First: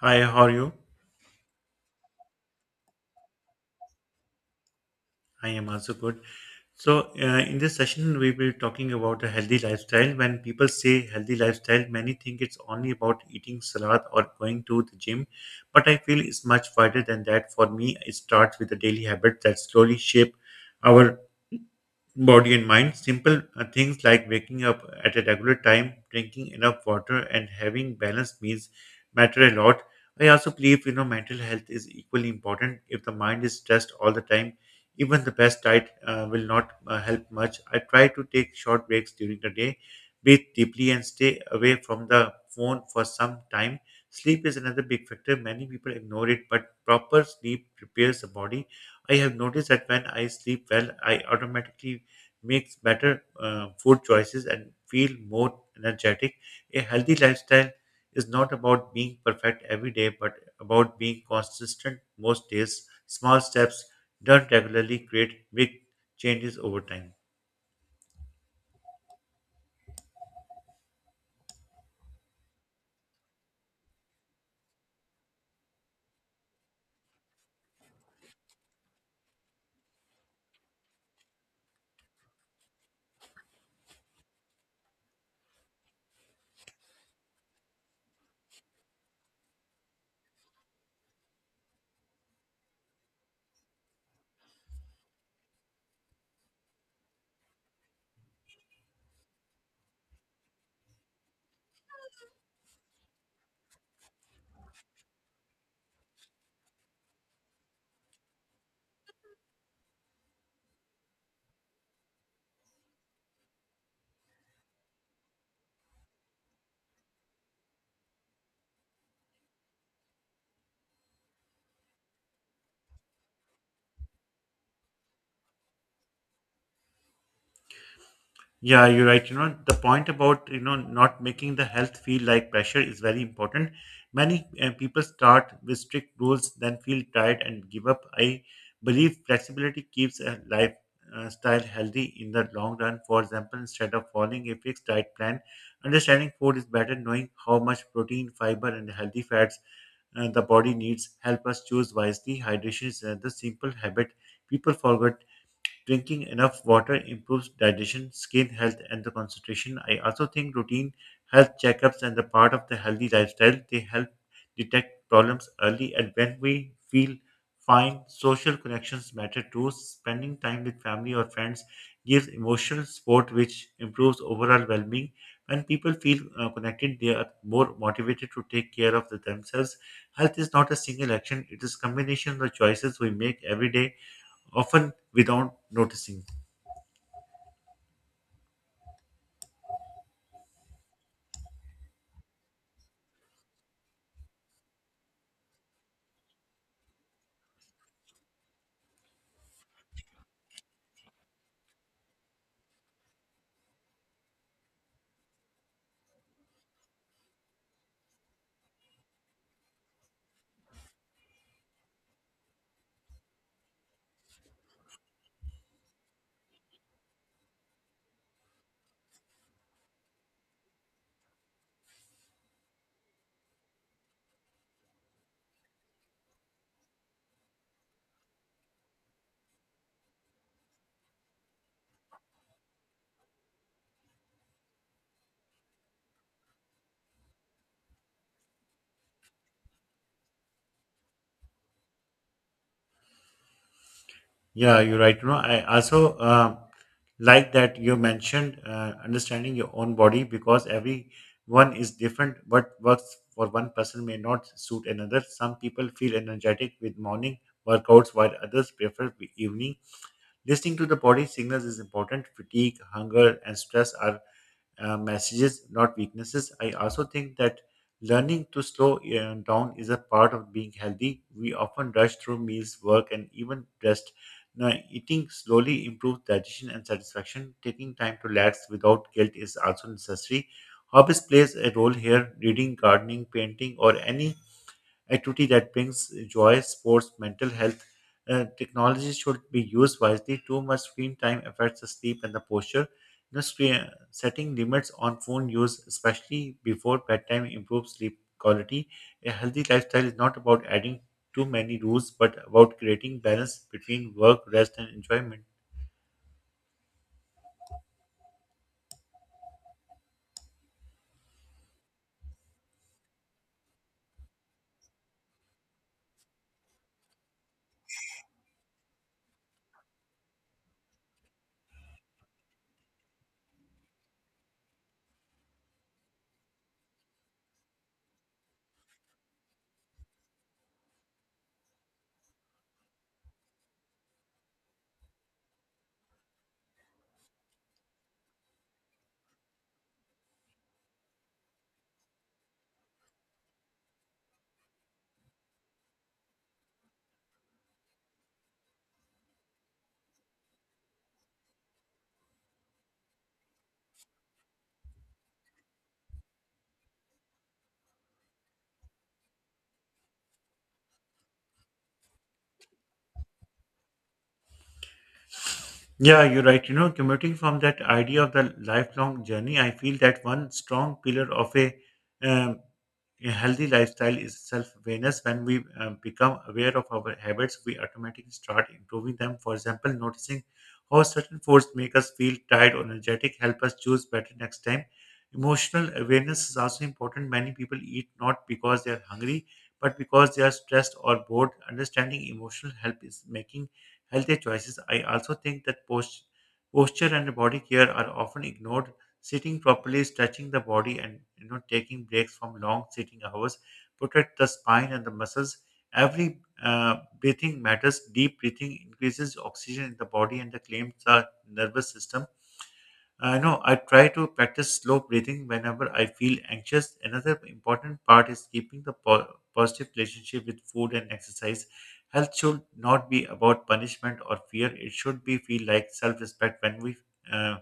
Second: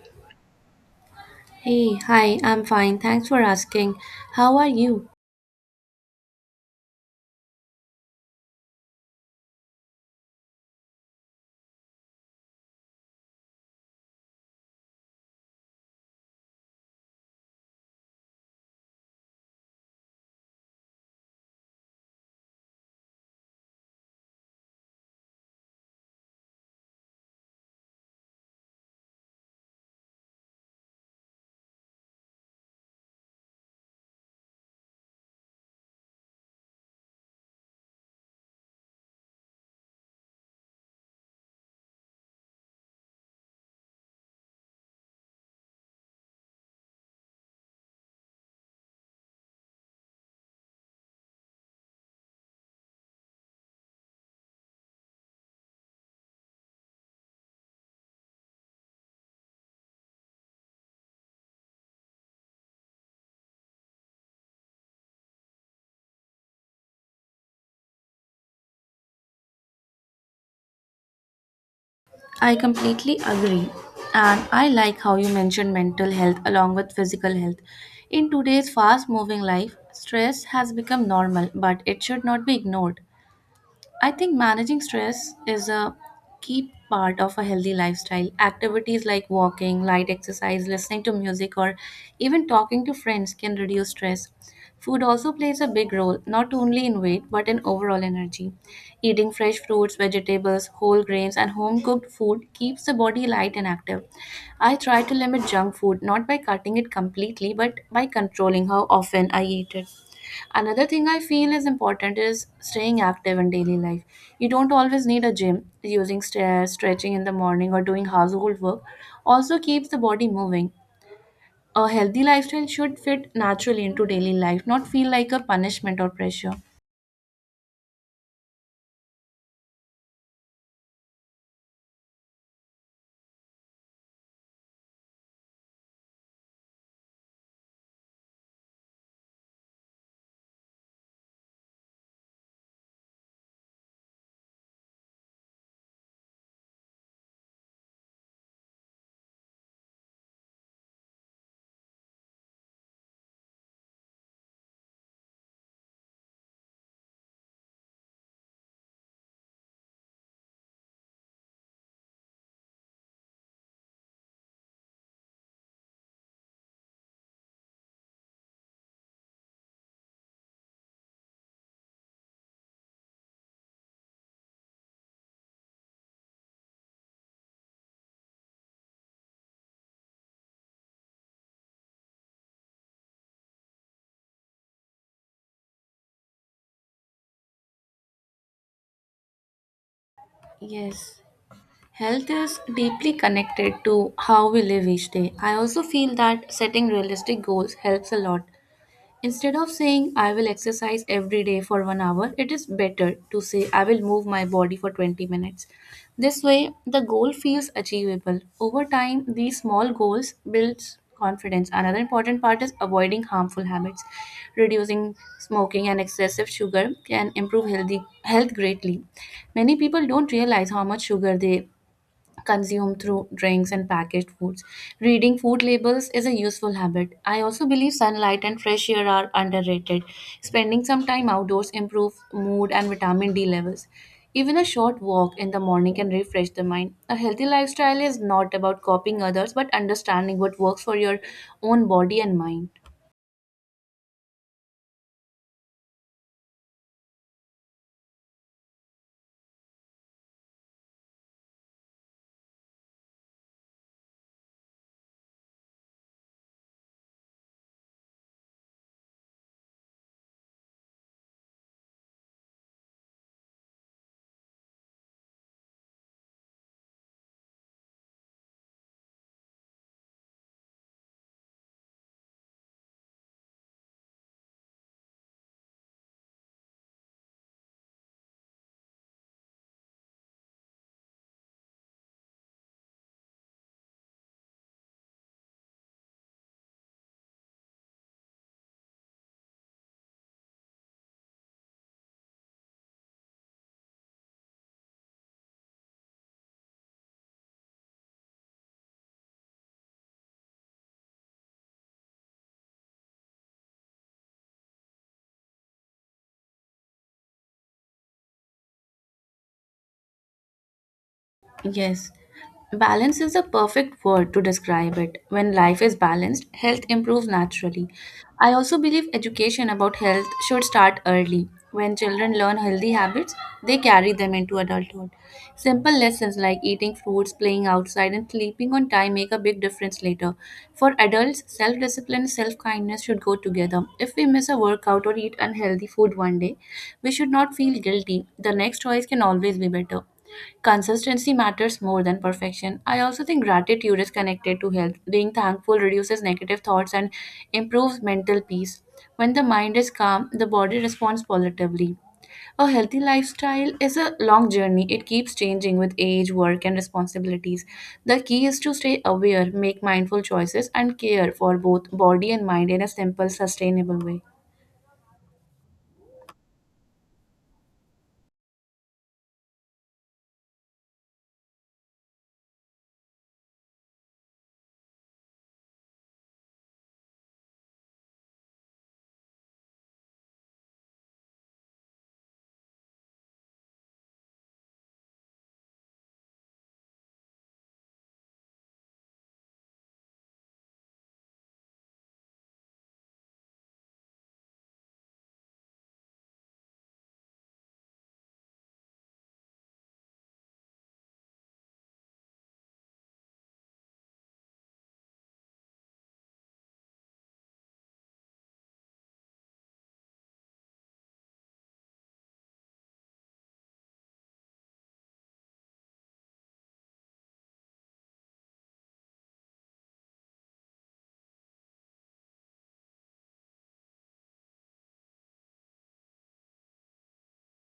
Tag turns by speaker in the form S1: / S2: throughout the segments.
S1: Hi, how are you?
S2: Hey, hi, I'm fine. Thanks for asking. How are you?
S1: I am also good. So, in this session, we will be talking about a healthy lifestyle. When people say healthy lifestyle, many think it's only about eating salad or going to the gym, but I feel it's much wider than that. For me, it starts with the daily habits that slowly shape our body and mind. Simple things like waking up at a regular time, drinking enough water, and having balanced meals matter a lot. I also believe mental health is equally important. If the mind is stressed all the time, even the best diet will not help much. I try to take short breaks during the day, breathe deeply, and stay away from the phone for some time. Sleep is another big factor. Many people ignore it, but proper sleep prepares the body. I have noticed that when I sleep well, I automatically makes better food choices and feel more energetic. A healthy lifestyle is not about being perfect every day, but about being consistent most days. Small steps done regularly create big changes over time.
S2: I completely agree. And I like how you mentioned mental health along with physical health. In today's fast moving life, stress has become normal, but it should not be ignored. I think managing stress is a key part of a healthy lifestyle. Activities like walking, light exercise, listening to music, or even talking to friends can reduce stress. Food also plays a big role, not only in weight, but in overall energy. Eating fresh fruits, vegetables, whole grains, and home cooked food keeps the body light and active. I try to limit junk food not by cutting it completely but by controlling how often I eat it. Another thing I feel is important is staying active in daily life. You don't always need a gym. Using stairs, stretching in the morning, or doing household work also keeps the body moving. A healthy lifestyle should fit naturally into daily life, not feel like a punishment or pressure.
S1: Yeah, you're right. You know, the point about, not making the health feel like pressure is very important. Many people start with strict rules, then feel tired and give up. I believe flexibility keeps a lifestyle healthy in the long run. For example, instead of following a fixed diet plan, understanding food is better, knowing how much protein, fiber, and healthy fats the body needs help us choose wisely. Hydration is another simple habit people forget. Drinking enough water improves digestion, skin health, and the concentration. I also think routine health checkups and the part of the healthy lifestyle they help detect problems early. And when we feel fine, social connections matter too. Spending time with family or friends gives emotional support, which improves overall well-being. When people feel connected, they are more motivated to take care of the themselves. Health is not a single action; it is combination of the choices we make every day, often without noticing.
S2: Yes. Health is deeply connected to how we live each day. I also feel that setting realistic goals helps a lot. Instead of saying I will exercise every day for 1 hour, it is better to say I will move my body for 20 minutes. This way, the goal feels achievable. Over time, these small goals builds confidence. Another important part is avoiding harmful habits. Reducing smoking and excessive sugar can improve healthy health greatly. Many people don't realize how much sugar they consumed through drinks and packaged foods. Reading food labels is a useful habit. I also believe sunlight and fresh air are underrated. Spending some time outdoors improves mood and vitamin D levels. Even a short walk in the morning can refresh the mind. A healthy lifestyle is not about copying others but understanding what works for your own body and mind.
S1: Yeah, you're right. You know, I also like that you mentioned understanding your own body because everyone is different. What works for one person may not suit another. Some people feel energetic with morning workouts, while others prefer the evening. Listening to the body signals is important. Fatigue, hunger, and stress are messages, not weaknesses. I also think that learning to slow down is a part of being healthy. We often rush through meals, work, and even rest. Now, eating slowly improves digestion and satisfaction. Taking time to relax without guilt is also necessary. Hobbies plays a role here. Reading, gardening, painting, or any activity that brings joy, sports, mental health. Technology should be used wisely. Too much screen time affects the sleep and the posture. You know, screen, setting limits on phone use, especially before bedtime, improves sleep quality. A healthy lifestyle is not about adding too many rules, but about creating balance between work, rest, and enjoyment.
S2: Yes, balance is the perfect word to describe it. When life is balanced, health improves naturally. I also believe education about health should start early. When children learn healthy habits, they carry them into adulthood. Simple lessons like eating fruits, playing outside, and sleeping on time make a big difference later. For adults, self discipline and self kindness should go together. If we miss a workout or eat unhealthy food one day, we should not feel guilty. The next choice can always be better. Consistency matters more than perfection. I also think gratitude is connected to health. Being thankful reduces negative thoughts and improves mental peace. When the mind is calm, the body responds positively. A healthy lifestyle is a long journey. It keeps changing with age, work, and responsibilities. The key is to stay aware, make mindful choices, and care for both body and mind in a simple, sustainable way.
S1: Yeah, you're right. You know, commuting from that idea of the lifelong journey, I feel that one strong pillar of um, a healthy lifestyle is self awareness. When we become aware of our habits, we automatically start improving them. For example, noticing how certain foods make us feel tired or energetic help us choose better next time. Emotional awareness is also important. Many people eat not because they are hungry, but because they are stressed or bored. Understanding emotional help is making healthier choices. I also think that posture and body care are often ignored. Sitting properly, stretching the body, and taking breaks from long sitting hours protect the spine and the muscles. Every breathing matters. Deep breathing increases oxygen in the body and the claims the nervous system. I know I try to practice slow breathing whenever I feel anxious. Another important part is keeping the positive relationship with food and exercise. Health should not be about punishment or fear. It should be feel like self-respect. When we uh,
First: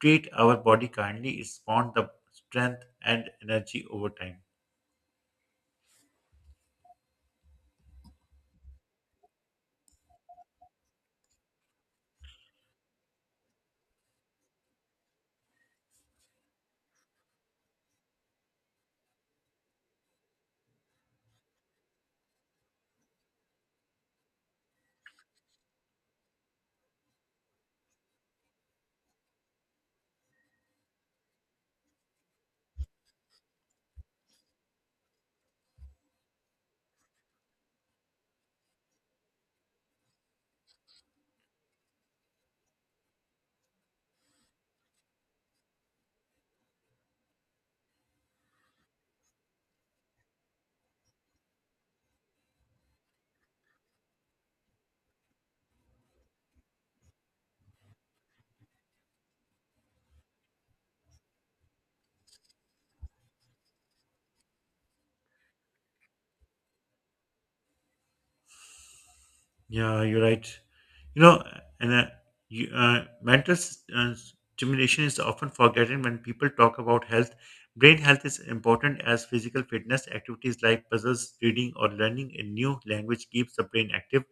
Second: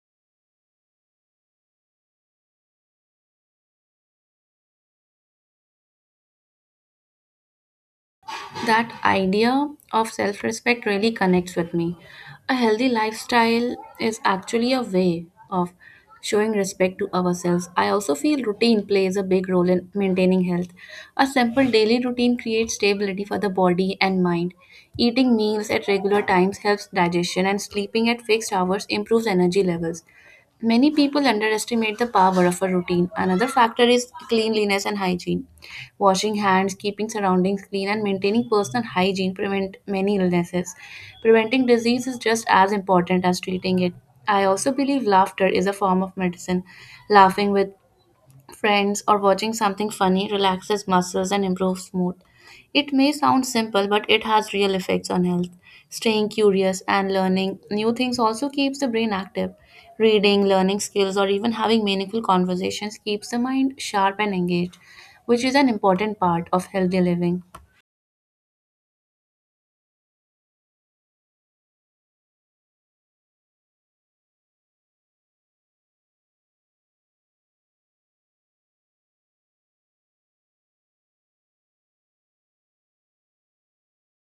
S1: treat our body kindly, it spawns the strength and energy over time.
S2: That idea of self respect really connects with me. A healthy lifestyle is actually a way of showing respect to ourselves. I also feel routine plays a big role in maintaining health. A simple daily routine creates stability for the body and mind. Eating meals at regular times helps digestion, and sleeping at fixed hours improves energy levels. Many people underestimate the power of a routine. Another factor is cleanliness and hygiene washing hands, keeping surroundings clean, and maintaining personal hygiene prevent many illnesses. Preventing disease is just as important as treating it. I also believe laughter is a form of medicine. Laughing with friends, or watching something funny relaxes muscles and improves mood. It may sound simple, but it has real effects on health. Staying curious and learning new things also keeps the brain active. Reading, learning skills, or even having meaningful conversations keeps the mind sharp and engaged, which is an important part of healthy living.
S1: Yeah, you're right. You know, and uh, you, uh, mental s- uh, stimulation is often forgotten when people talk about health. Brain health is important as physical fitness. Activities like puzzles, reading, or learning a new language keeps the brain active.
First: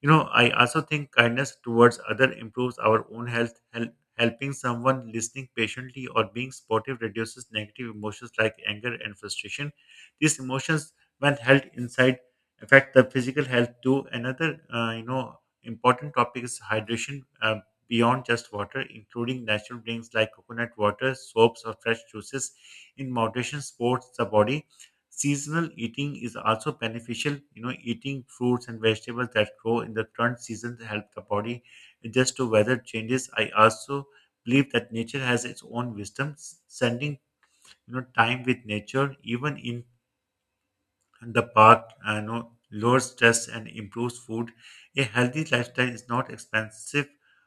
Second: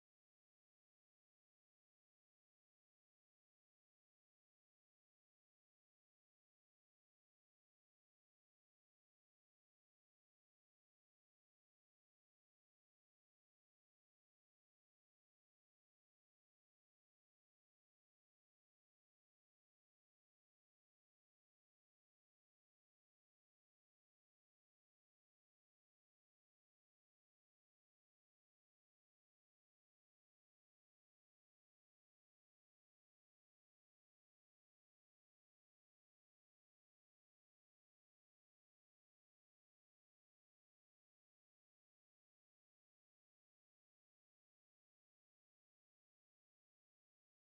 S1: You know, I also think kindness towards other improves our own health. Helping someone, listening patiently, or being supportive reduces negative emotions like anger and frustration. These emotions, when held inside, affect the physical health too. Another important topic is hydration. Beyond just water, including natural drinks like coconut water, soaps, or fresh juices, in moderation supports the body. Seasonal eating is also beneficial, eating fruits and vegetables that grow in the current season to help the body adjust to weather changes. I also believe that nature has its own wisdom. S- sending time with nature, even in the park, lowers stress and improves food. A healthy lifestyle is not expensive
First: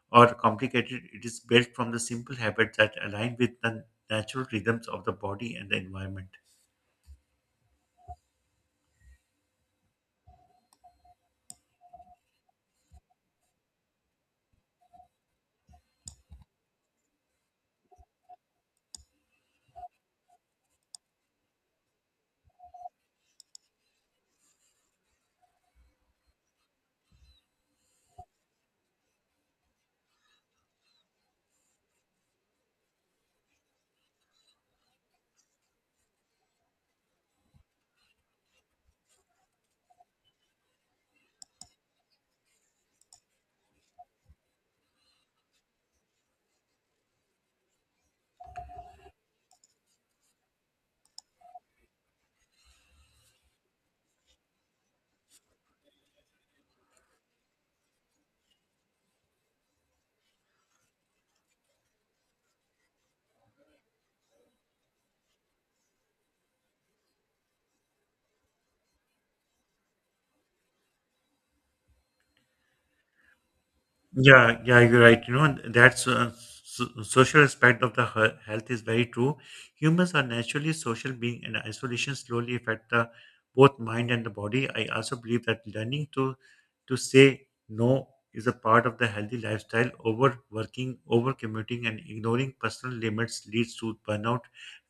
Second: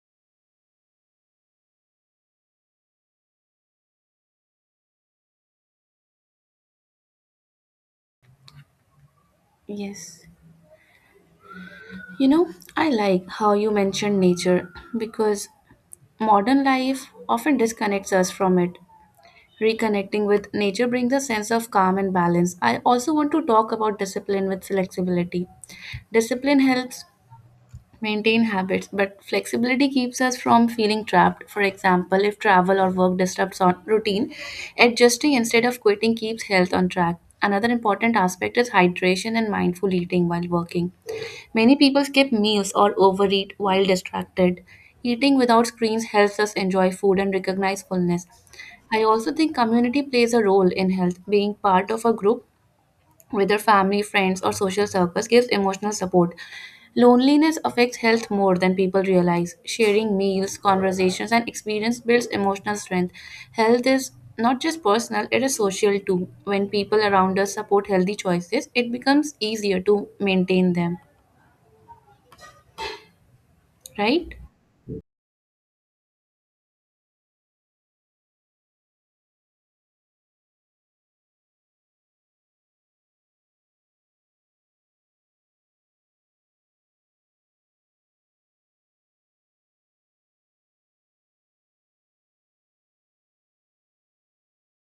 S1: or complicated. It is built from the simple habits that align with the natural rhythms of the body and the environment.
S2: Yes. You know, I like how you mentioned nature because modern life often disconnects us from it. Reconnecting with nature brings a sense of calm and balance. I also want to talk about discipline with flexibility. Discipline helps maintain habits, but flexibility keeps us from feeling trapped. For example, if travel or work disrupts our routine, adjusting instead of quitting keeps health on track. Another important aspect is hydration and mindful eating while working. Many people skip meals or overeat while distracted. Eating without screens helps us enjoy food and recognize fullness. I also think community plays a role in health. Being part of a group, whether family, friends, or social circles, gives emotional support. Loneliness affects health more than people realize. Sharing meals, conversations, and experience builds emotional strength. Health is not just personal, it is social too. When people around us support healthy choices, it becomes easier to maintain them, right?
S1: Yeah, you're right. You know, and that's social aspect of the health is very true. Humans are naturally social being, and isolation slowly affect the both mind and the body. I also believe that learning to say no is a part of the healthy lifestyle. Overworking, overcommuting, and ignoring personal limits leads to burnout.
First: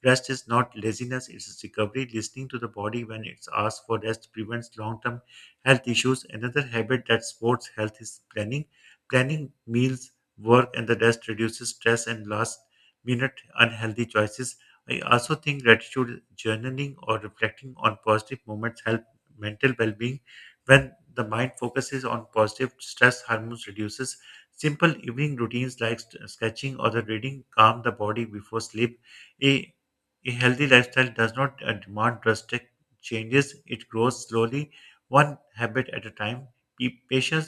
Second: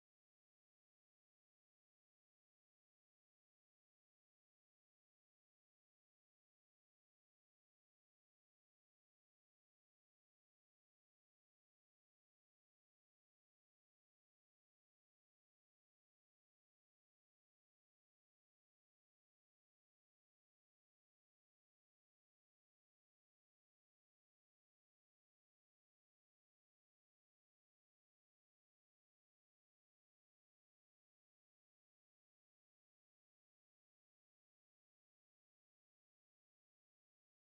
S1: Rest is not laziness; it is recovery. Listening to the body when it's asked for rest prevents long-term health issues. Another habit that supports health is Planning meals, work, and the rest reduces stress and last minute unhealthy choices. I also think gratitude journaling or reflecting on positive moments help mental well being. When the mind focuses on positive, stress hormones reduces. Simple evening routines like sketching or the reading calm the body before sleep. A, a healthy lifestyle does not demand drastic changes, it grows slowly, one habit at a time. Be patient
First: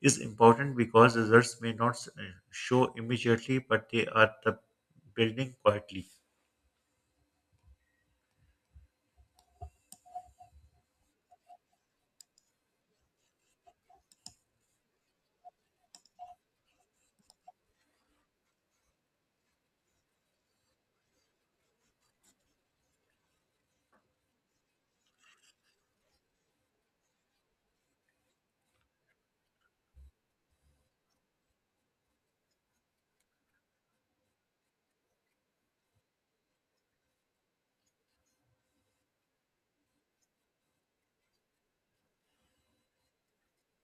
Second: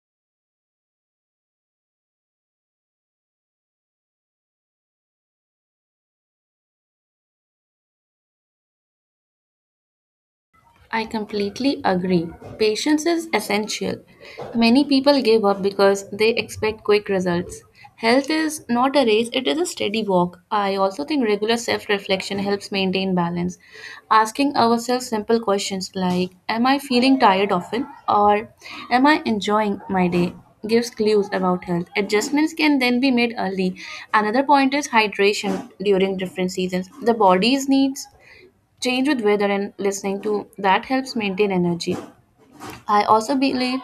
S1: is important because results may not show immediately, but they are the building quietly.
S2: I completely agree. Patience is essential. Many people give up because they expect quick results. Health is not a race, it is a steady walk. I also think regular self reflection helps maintain balance. Asking ourselves simple questions like am I feeling tired often? Or am I enjoying my day? Gives clues about health. Adjustments can then be made early. Another point is hydration during different seasons. The body's needs change with weather and listening to that helps maintain energy. I also believe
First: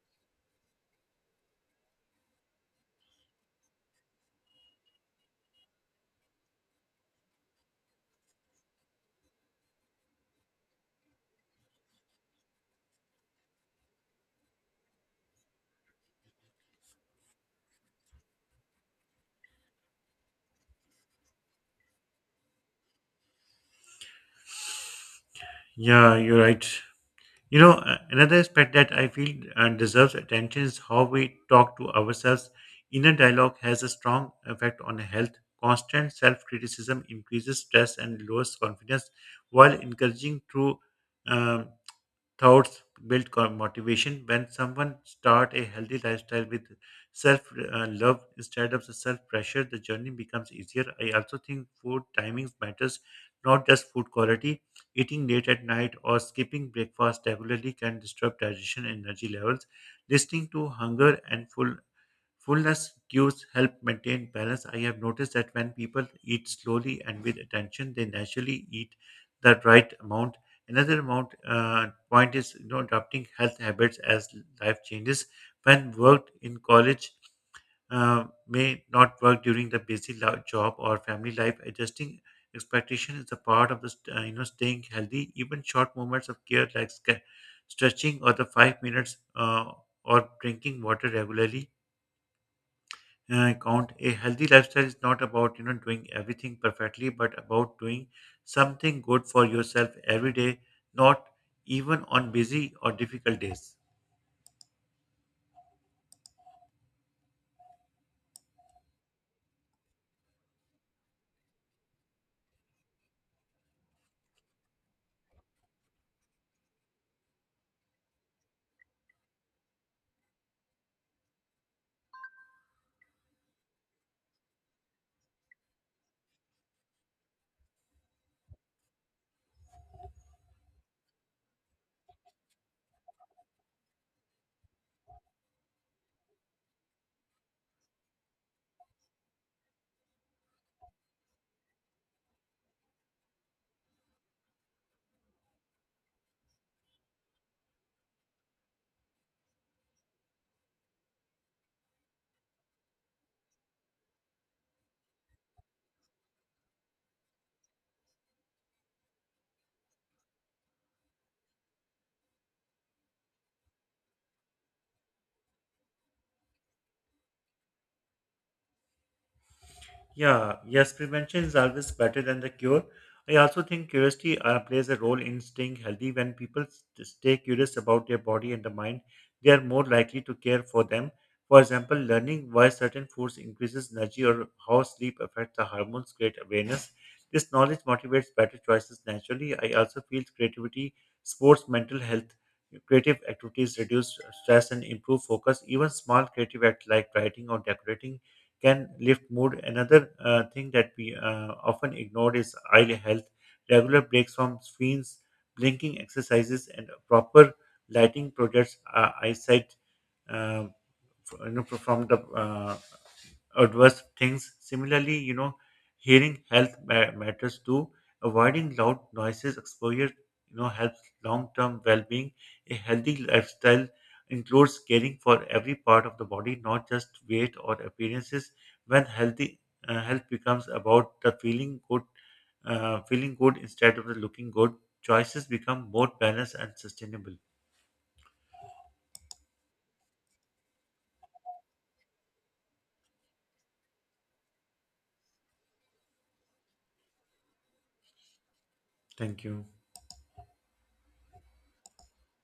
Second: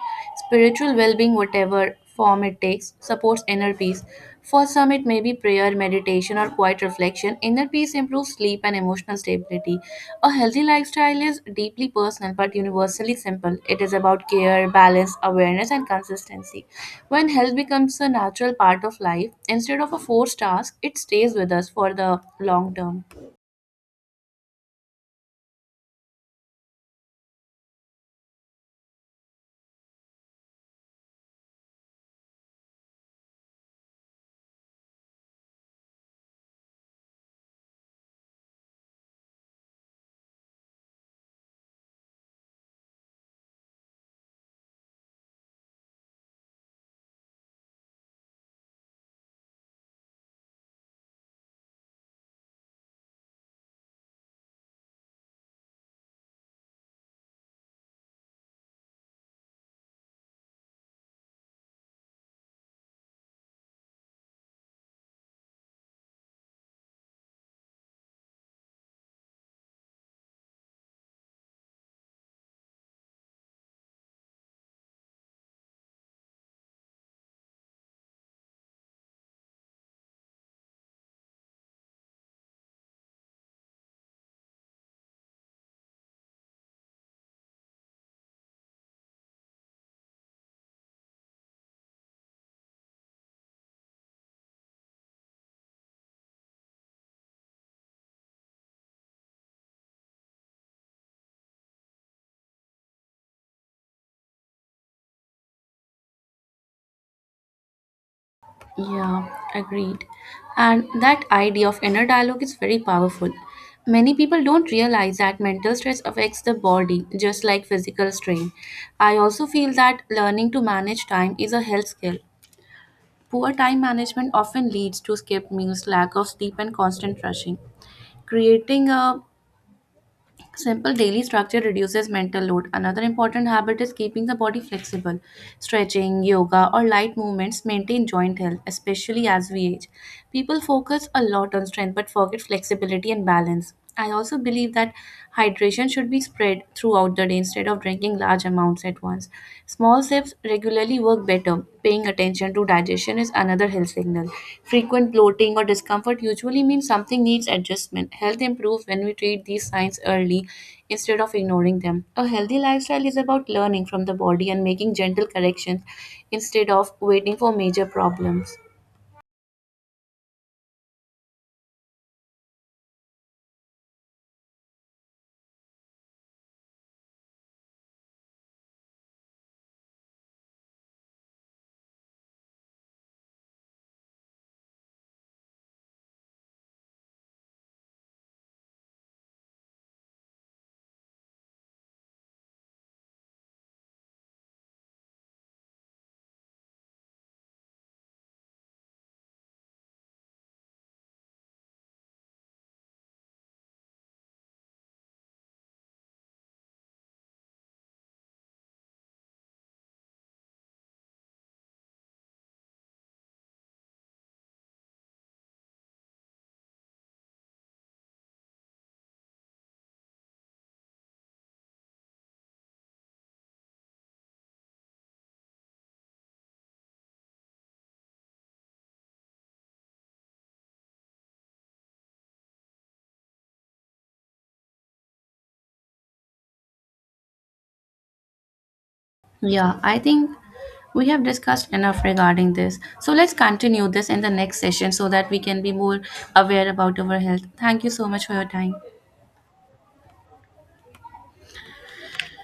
S2: spiritual well being, whatever form it takes, supports inner peace. For some, it may be prayer, meditation, or quiet reflection. Inner peace improves sleep and emotional stability. A healthy lifestyle is deeply personal but universally simple. It is about care, balance, awareness, and consistency. When health becomes a natural part of life instead of a forced task, it stays with us for the long term.
S1: Yeah, you're right. Another aspect that I feel deserves attention is how we talk to ourselves. Inner dialogue has a strong effect on health. Constant self criticism increases stress and lowers confidence, while encouraging true um, thoughts build motivation. When someone start a healthy lifestyle with self love instead of the self pressure, the journey becomes easier. I also think food timings matters, not just food quality. Eating late at night or skipping breakfast regularly can disturb digestion and energy levels. Listening to hunger and Fullness cues help maintain balance. I have noticed that when people eat slowly and with attention, they naturally eat the right amount. Another amount point is, you know, adopting health habits as life changes. When worked in college, may not work during the busy job or family life. Adjusting expectation is a part of the staying healthy. Even short moments of care like stretching or the 5 minutes or drinking water regularly count. A healthy lifestyle is not about, doing everything perfectly, but about doing something good for yourself every day, not even on busy or difficult days.
S2: Yeah, agreed. And that idea of inner dialogue is very powerful. Many people don't realize that mental stress affects the body just like physical strain. I also feel that learning to manage time is a health skill. Poor time management often leads to skipped meals, lack of sleep, and constant rushing. Creating a simple daily structure reduces mental load. Another important habit is keeping the body flexible. Stretching, yoga, or light movements maintain joint health, especially as we age. People focus a lot on strength but forget flexibility and balance. I also believe that hydration should be spread throughout the day instead of drinking large amounts at once. Small sips regularly work better. Paying attention to digestion is another health signal. Frequent bloating or discomfort usually means something needs adjustment. Health improves when we treat these signs early instead of ignoring them. A healthy lifestyle is about learning from the body and making gentle corrections instead of waiting for major problems.
S1: Yeah, yes, prevention is always better than the cure. I also think curiosity plays a role in staying healthy. When people stay curious about their body and the mind, they are more likely to care for them. For example, learning why certain foods increases energy or how sleep affects the hormones create awareness. This knowledge motivates better choices naturally. I also feel creativity, sports, mental health, creative activities reduce stress and improve focus. Even small creative acts like writing or decorating can lift mood. Another thing that we often ignore is eye health. Regular breaks from screens, blinking exercises, and proper lighting projects eyesight, uh, f- from the adverse things. Similarly, you know, hearing health matters too. Avoiding loud noises exposure, you know, helps long-term well-being. A healthy lifestyle includes caring for every part of the body, not just weight or appearances. When health becomes about the feeling good instead of the looking good, choices become more balanced and sustainable.
S2: Yeah, I think we have discussed enough regarding this. So let's continue this in the next session so that we can be more aware about our health. Thank you so much for your time.
S1: Thank you.